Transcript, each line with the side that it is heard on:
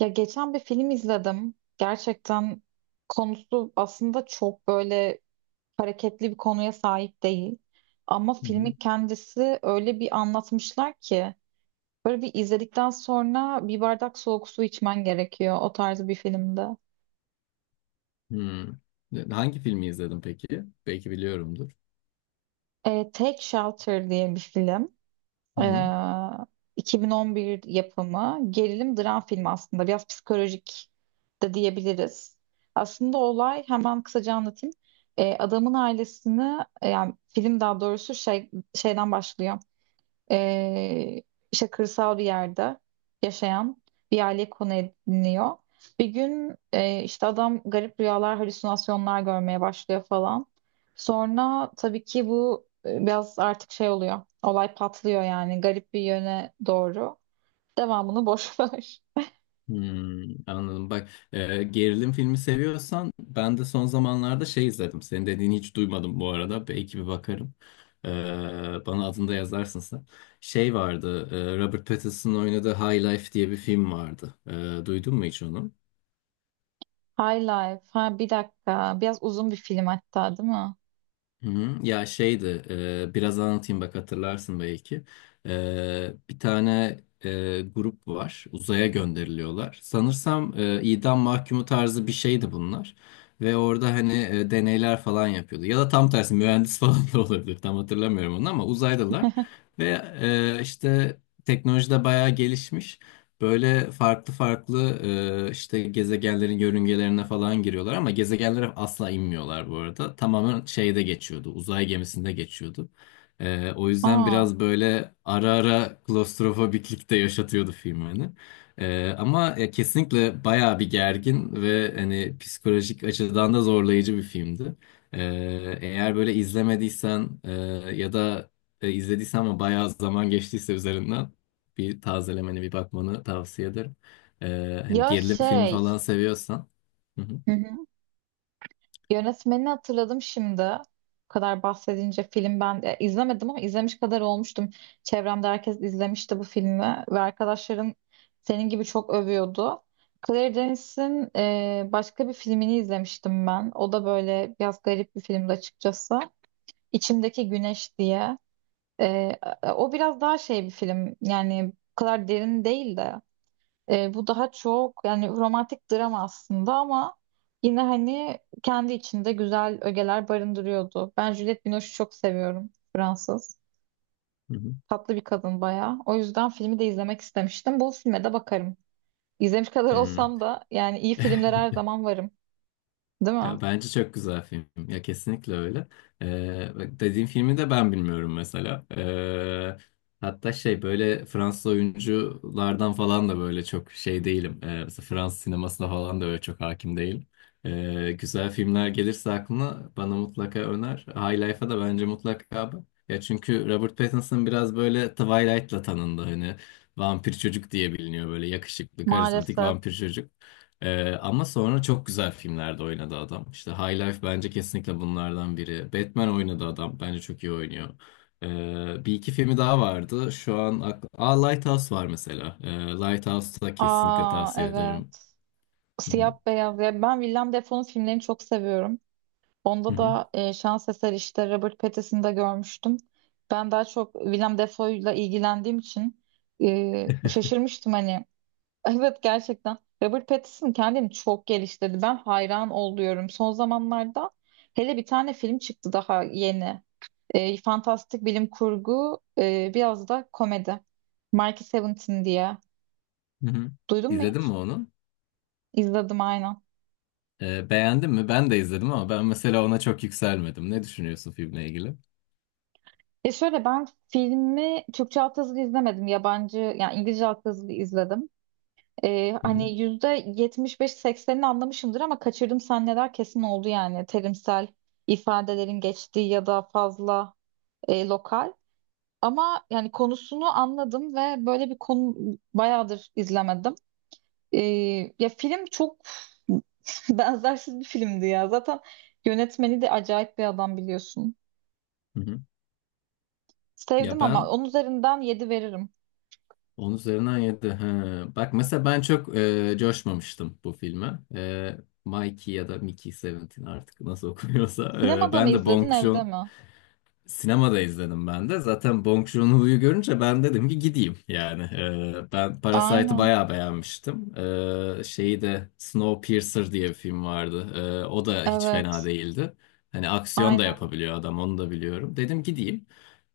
right: Ya geçen bir film izledim. Gerçekten konusu aslında çok böyle hareketli bir konuya sahip değil. Ama
left: Hı hı.
right: filmin kendisi öyle bir anlatmışlar ki böyle bir izledikten sonra bir bardak soğuk su içmen gerekiyor o tarz bir filmde.
left: Hmm. Hangi filmi izledin peki? Belki biliyorumdur.
right: Take Shelter diye bir film.
left: Hı hı.
right: Ee, 2011 yapımı gerilim dram filmi aslında. Biraz psikolojik de diyebiliriz. Aslında olay hemen kısaca anlatayım. Adamın ailesini, yani film daha doğrusu şeyden başlıyor, e, işte kırsal bir yerde yaşayan bir aile konu ediniyor. Bir gün işte adam garip rüyalar, halüsinasyonlar görmeye başlıyor falan. Sonra tabii ki bu biraz artık şey oluyor. Olay patlıyor yani garip bir yöne doğru. Devamını boş ver.
left: Hmm, anladım. Bak, gerilim filmi seviyorsan ben de son zamanlarda şey izledim. Senin dediğini hiç duymadım bu arada. Belki bir bakarım. E, bana adını da yazarsın sen. Şey vardı. Robert Pattinson'ın oynadığı High Life diye bir film vardı. Duydun mu hiç onu?
right: High Life. Ha, bir dakika. Biraz uzun bir film hatta, değil mi?
left: Hı hı. Ya şeydi, biraz anlatayım bak hatırlarsın belki. Bir tane grup var, uzaya gönderiliyorlar. Sanırsam idam mahkumu tarzı bir şeydi bunlar. Ve orada hani deneyler falan yapıyordu. Ya da tam tersi mühendis falan da olabilir, tam hatırlamıyorum onu ama uzaydalar. Ve işte teknoloji de bayağı gelişmiş. Böyle farklı farklı işte gezegenlerin yörüngelerine falan giriyorlar ama gezegenlere asla inmiyorlar bu arada. Tamamen şeyde geçiyordu, uzay gemisinde geçiyordu. O yüzden
right: Aa.
left: biraz böyle ara ara klostrofobiklik de yaşatıyordu film beni. Ama kesinlikle bayağı bir gergin ve hani psikolojik açıdan da zorlayıcı bir filmdi. E, eğer böyle izlemediysen ya da izlediysen ama bayağı zaman geçtiyse üzerinden bir tazelemeni bir bakmanı tavsiye ederim. Hani
right: Ya
left: gerilim filmi
right: şey.
left: falan seviyorsan. Hı hı,
right: Yönetmenini hatırladım şimdi. Bu kadar bahsedince film, ben izlemedim ama izlemiş kadar olmuştum. Çevremde herkes izlemişti bu filmi ve arkadaşların senin gibi çok övüyordu. Claire Denis'in başka bir filmini izlemiştim ben. O da böyle biraz garip bir filmdi açıkçası. İçimdeki Güneş diye. E, O biraz daha şey bir film. Yani bu kadar derin değil de. Bu daha çok yani romantik drama aslında, ama yine hani kendi içinde güzel ögeler barındırıyordu. Ben Juliette Binoche'u çok seviyorum. Fransız.
left: hı hı.
right: Tatlı bir kadın bayağı. O yüzden filmi de izlemek istemiştim. Bu filme de bakarım. İzlemiş kadar
left: Hmm.
right: olsam da yani iyi filmlere her zaman varım. Değil mi?
left: Ya bence çok güzel film. Ya kesinlikle öyle. Bak dediğim filmi de ben bilmiyorum mesela. Hatta şey böyle Fransız oyunculardan falan da böyle çok şey değilim. Mesela Fransız sinemasına falan da öyle çok hakim değilim. Güzel filmler gelirse aklına bana mutlaka öner. High Life'a da bence mutlaka bak. Ya çünkü Robert Pattinson biraz böyle Twilight'la tanındı hani. Vampir çocuk diye biliniyor böyle yakışıklı, karizmatik
right: Maalesef.
left: vampir çocuk. Ama sonra çok güzel filmlerde oynadı adam. İşte High Life bence kesinlikle bunlardan biri. Batman oynadı adam. Bence çok iyi oynuyor. Bir iki filmi daha vardı. Şu an Aa, Lighthouse var mesela. Lighthouse'u da kesinlikle
right: Aa,
left: tavsiye
right: evet.
left: ederim. Hı
right: Siyah
left: hı.
right: beyaz. Ya ben Willem Dafoe'nun filmlerini çok seviyorum.
left: Hı
right: Onda
left: hı.
right: da şans eseri işte Robert Pattinson'ı da görmüştüm. Ben daha çok Willem Dafoe'yla ilgilendiğim için şaşırmıştım hani. Evet, gerçekten Robert Pattinson kendini çok geliştirdi. Ben hayran oluyorum. Son zamanlarda hele bir tane film çıktı daha yeni. Fantastik bilim kurgu, biraz da komedi. Mickey Seventeen diye.
left: Hı hı.
right: Duydun mu
left: İzledin mi
right: hiç?
left: onu?
right: İzledim aynen.
left: Beğendin mi? Ben de izledim ama ben mesela ona çok yükselmedim. Ne düşünüyorsun filmle ilgili?
right: Şöyle, ben filmi Türkçe altyazılı izlemedim. Yabancı, yani İngilizce altyazılı izledim.
left: Hı hı.
right: Hani %75 80'ini anlamışımdır ama kaçırdım, sahneler kesin oldu yani terimsel ifadelerin geçtiği ya da fazla lokal. Ama yani konusunu anladım ve böyle bir konu bayağıdır izlemedim. Ee, Ya film çok benzersiz bir filmdi ya. Zaten yönetmeni de acayip bir adam, biliyorsun.
left: Hı hı. Ya
right: Sevdim ama
left: ben
right: onun üzerinden yedi veririm.
left: 10 üzerinden 7. He. Bak mesela ben çok coşmamıştım bu filme. Mikey ya da Mickey Seventeen artık nasıl okunuyorsa. E,
right: Sinemada mı
left: ben de
right: izledin,
left: Bong
right: evde
left: Joon
right: mi?
left: Sinemada izledim ben de. Zaten Bong Joon-ho'yu görünce ben dedim ki gideyim yani. Ben Parasite'ı
right: Aynen.
left: bayağı beğenmiştim. Şeyi de Snowpiercer diye bir film vardı. O da hiç fena
right: Evet.
left: değildi. Hani aksiyon da
right: Aynen.
left: yapabiliyor adam onu da biliyorum. Dedim gideyim.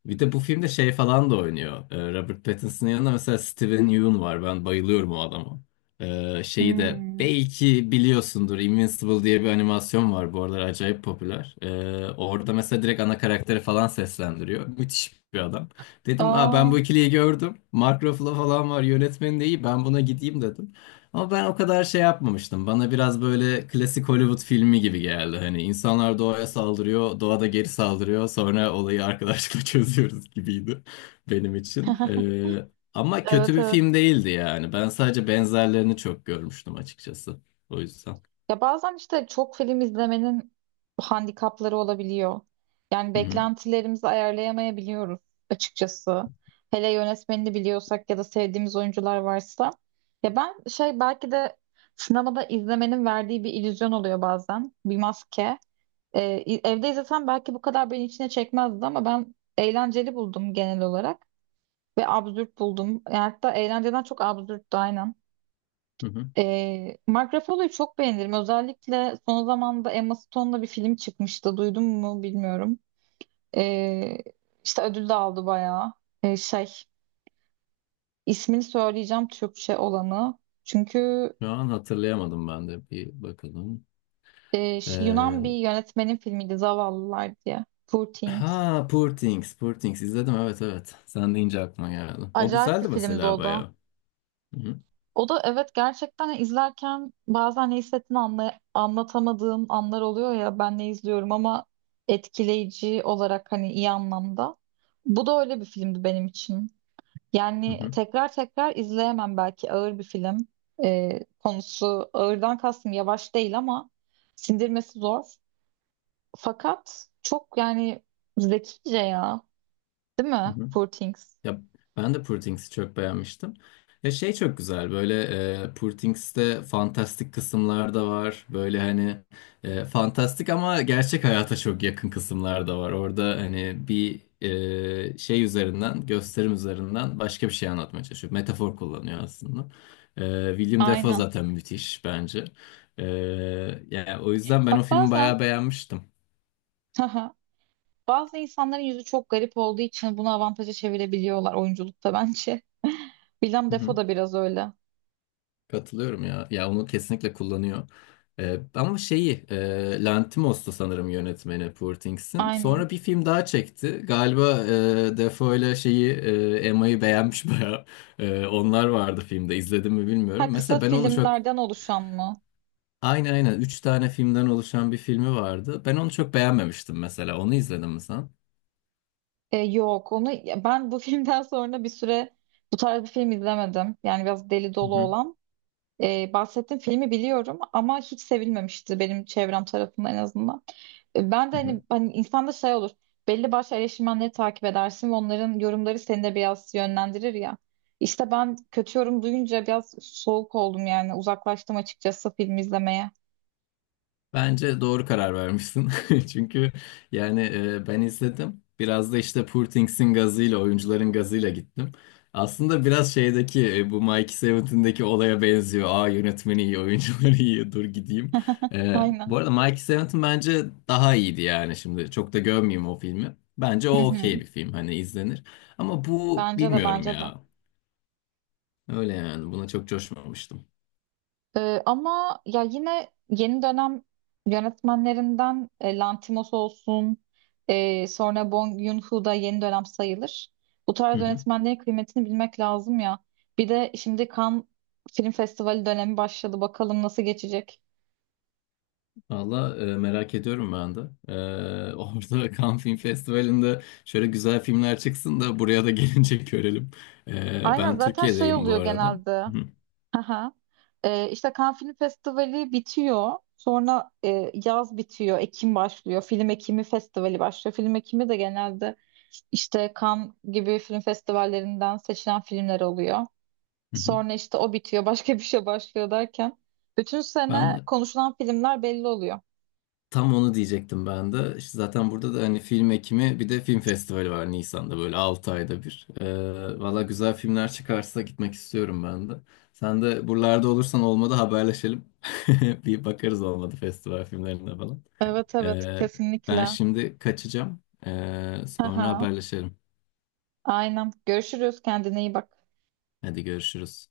left: Bir de bu filmde şey falan da oynuyor. Robert Pattinson'ın yanında mesela Steven Yeun var. Ben bayılıyorum o adama. Şeyi de
right: Hmm.
left: belki biliyorsundur Invincible diye bir animasyon var bu aralar acayip popüler. Orada mesela direkt ana karakteri falan seslendiriyor. Müthiş bir adam. Dedim Aa, ben
right: Aa.
left: bu ikiliyi gördüm. Mark Ruffalo falan var, yönetmeni de iyi, ben buna gideyim dedim. Ama ben o kadar şey yapmamıştım. Bana biraz böyle klasik Hollywood filmi gibi geldi. Hani insanlar doğaya saldırıyor, doğa da geri saldırıyor. Sonra olayı arkadaşlıkla çözüyoruz gibiydi benim için. Ama kötü
right: Evet,
left: bir
right: evet.
left: film değildi yani. Ben sadece benzerlerini çok görmüştüm açıkçası. O yüzden.
right: Ya bazen işte çok film izlemenin handikapları olabiliyor. Yani
left: Hı hı.
right: beklentilerimizi ayarlayamayabiliyoruz açıkçası. Hele yönetmenini biliyorsak ya da sevdiğimiz oyuncular varsa. Ya ben şey, belki de sinemada izlemenin verdiği bir illüzyon oluyor bazen. Bir maske. Evde izlesem belki bu kadar beni içine çekmezdi, ama ben eğlenceli buldum genel olarak. Ve absürt buldum. Yani hatta eğlenceden çok absürttü aynen.
left: Hı hı.
right: Mark Ruffalo'yu çok beğenirim. Özellikle son zamanda Emma Stone'la bir film çıkmıştı. Duydun mu bilmiyorum. Ee, işte ödül de aldı bayağı. Ee, şey, ismini söyleyeceğim Türkçe olanı. Çünkü
left: Şu an hatırlayamadım ben de. Bir bakalım.
right: Yunan bir
left: Ee,
right: yönetmenin filmiydi, Zavallılar diye. Poor Things.
left: ha Poor Things. Poor Things izledim. Evet, evet. Sen deyince aklıma geldi. O
right: Acayip bir
left: güzeldi
right: filmdi
left: mesela
right: o da.
left: bayağı. Hı hı.
right: O da, evet, gerçekten izlerken bazen ne hissettiğini anlatamadığım anlar oluyor, ya ben ne izliyorum, ama etkileyici olarak hani, iyi anlamda. Bu da öyle bir filmdi benim için.
left: Hı
right: Yani
left: hı.
right: tekrar tekrar izleyemem, belki ağır bir film. Konusu ağırdan kastım yavaş değil, ama sindirmesi zor. Fakat çok yani zekice ya. Değil
left: Hı
right: mi?
left: hı.
right: Poor Things.
left: Ya ben de Poor Things'i çok beğenmiştim. Ya şey çok güzel böyle Poor Things'te fantastik kısımlar da var. Böyle hani fantastik ama gerçek hayata çok yakın kısımlar da var. Orada hani bir şey üzerinden, gösterim üzerinden başka bir şey anlatmaya çalışıyor. Metafor kullanıyor aslında. William Dafoe
right: Aynen.
left: zaten müthiş bence. E, yani o yüzden ben o
right: Bak,
left: filmi
right: bazen
left: bayağı beğenmiştim.
right: bazı insanların yüzü çok garip olduğu için bunu avantaja çevirebiliyorlar oyunculukta, bence. Willem
left: Hı
right: Dafoe
left: hı.
right: da biraz öyle.
left: Katılıyorum ya. Ya onu kesinlikle kullanıyor. Ama şeyi Lanthimos'tu sanırım yönetmeni Poor Things'in.
right: Aynen.
left: Sonra bir film daha çekti. Galiba Defoe ile şeyi Emma'yı beğenmiş bayağı. Onlar vardı filmde. İzledim mi bilmiyorum.
right: Ha, kısa
left: Mesela ben onu çok,
right: filmlerden oluşan mı?
left: aynı aynen 3 tane filmden oluşan bir filmi vardı. Ben onu çok beğenmemiştim mesela. Onu izledin mi sen?
right: Yok, onu ben bu filmden sonra bir süre bu tarz bir film izlemedim. Yani biraz deli
left: Hı
right: dolu
left: hı.
right: olan. Bahsettiğim filmi biliyorum ama hiç sevilmemişti, benim çevrem tarafından en azından. Ben de
left: Hı hı.
right: hani, insanda şey olur. Belli başlı eleştirmenleri takip edersin ve onların yorumları seni de biraz yönlendirir ya. İşte ben kötü yorum duyunca biraz soğuk oldum, yani uzaklaştım açıkçası film izlemeye.
left: Bence doğru karar vermişsin. Çünkü yani ben izledim. Biraz da işte Poor Things'in gazıyla, oyuncuların gazıyla gittim. Aslında biraz şeydeki bu Mikey Seven'tindeki olaya benziyor. Aa, yönetmeni iyi, oyuncuları iyi, dur gideyim. E,
right: Aynen.
left: bu arada Mikey Seven'tin bence daha iyiydi yani şimdi. Çok da gömmeyeyim o filmi. Bence
right: Hı
left: o
right: hı.
left: okey bir film, hani izlenir. Ama bu
right: Bence de,
left: bilmiyorum
right: bence de.
left: ya. Öyle yani, buna çok coşmamıştım.
right: Ama ya yine yeni dönem yönetmenlerinden, Lantimos olsun, sonra Bong Joon-ho da yeni dönem sayılır. Bu tarz yönetmenlerin kıymetini bilmek lazım ya. Bir de şimdi Cannes Film Festivali dönemi başladı. Bakalım nasıl geçecek.
left: Valla merak ediyorum ben de. Orada Cannes Film Festivali'nde şöyle güzel filmler çıksın da buraya da gelince görelim. E,
right: Aynen,
left: ben
right: zaten şey
left: Türkiye'deyim bu
right: oluyor
left: arada.
right: genelde.
left: Hı.
right: Aha. İşte Cannes Film Festivali bitiyor. Sonra yaz bitiyor. Ekim başlıyor. Film Ekimi Festivali başlıyor. Film Ekimi de genelde işte Cannes gibi film festivallerinden seçilen filmler oluyor.
left: Hı hı.
right: Sonra işte o bitiyor. Başka bir şey başlıyor derken. Bütün sene
left: Ben
right: konuşulan filmler belli oluyor.
left: tam onu diyecektim ben de. İşte zaten burada da hani Film Ekimi bir de film festivali var Nisan'da, böyle 6 ayda bir. Valla güzel filmler çıkarsa gitmek istiyorum ben de. Sen de buralarda olursan olmadı haberleşelim. Bir bakarız olmadı festival filmlerine falan.
right: Evet, evet,
left: Ee, ben
right: kesinlikle.
left: şimdi kaçacağım. Sonra
right: Aha.
left: haberleşelim.
right: Aynen. Görüşürüz. Kendine iyi bak.
left: Hadi, görüşürüz.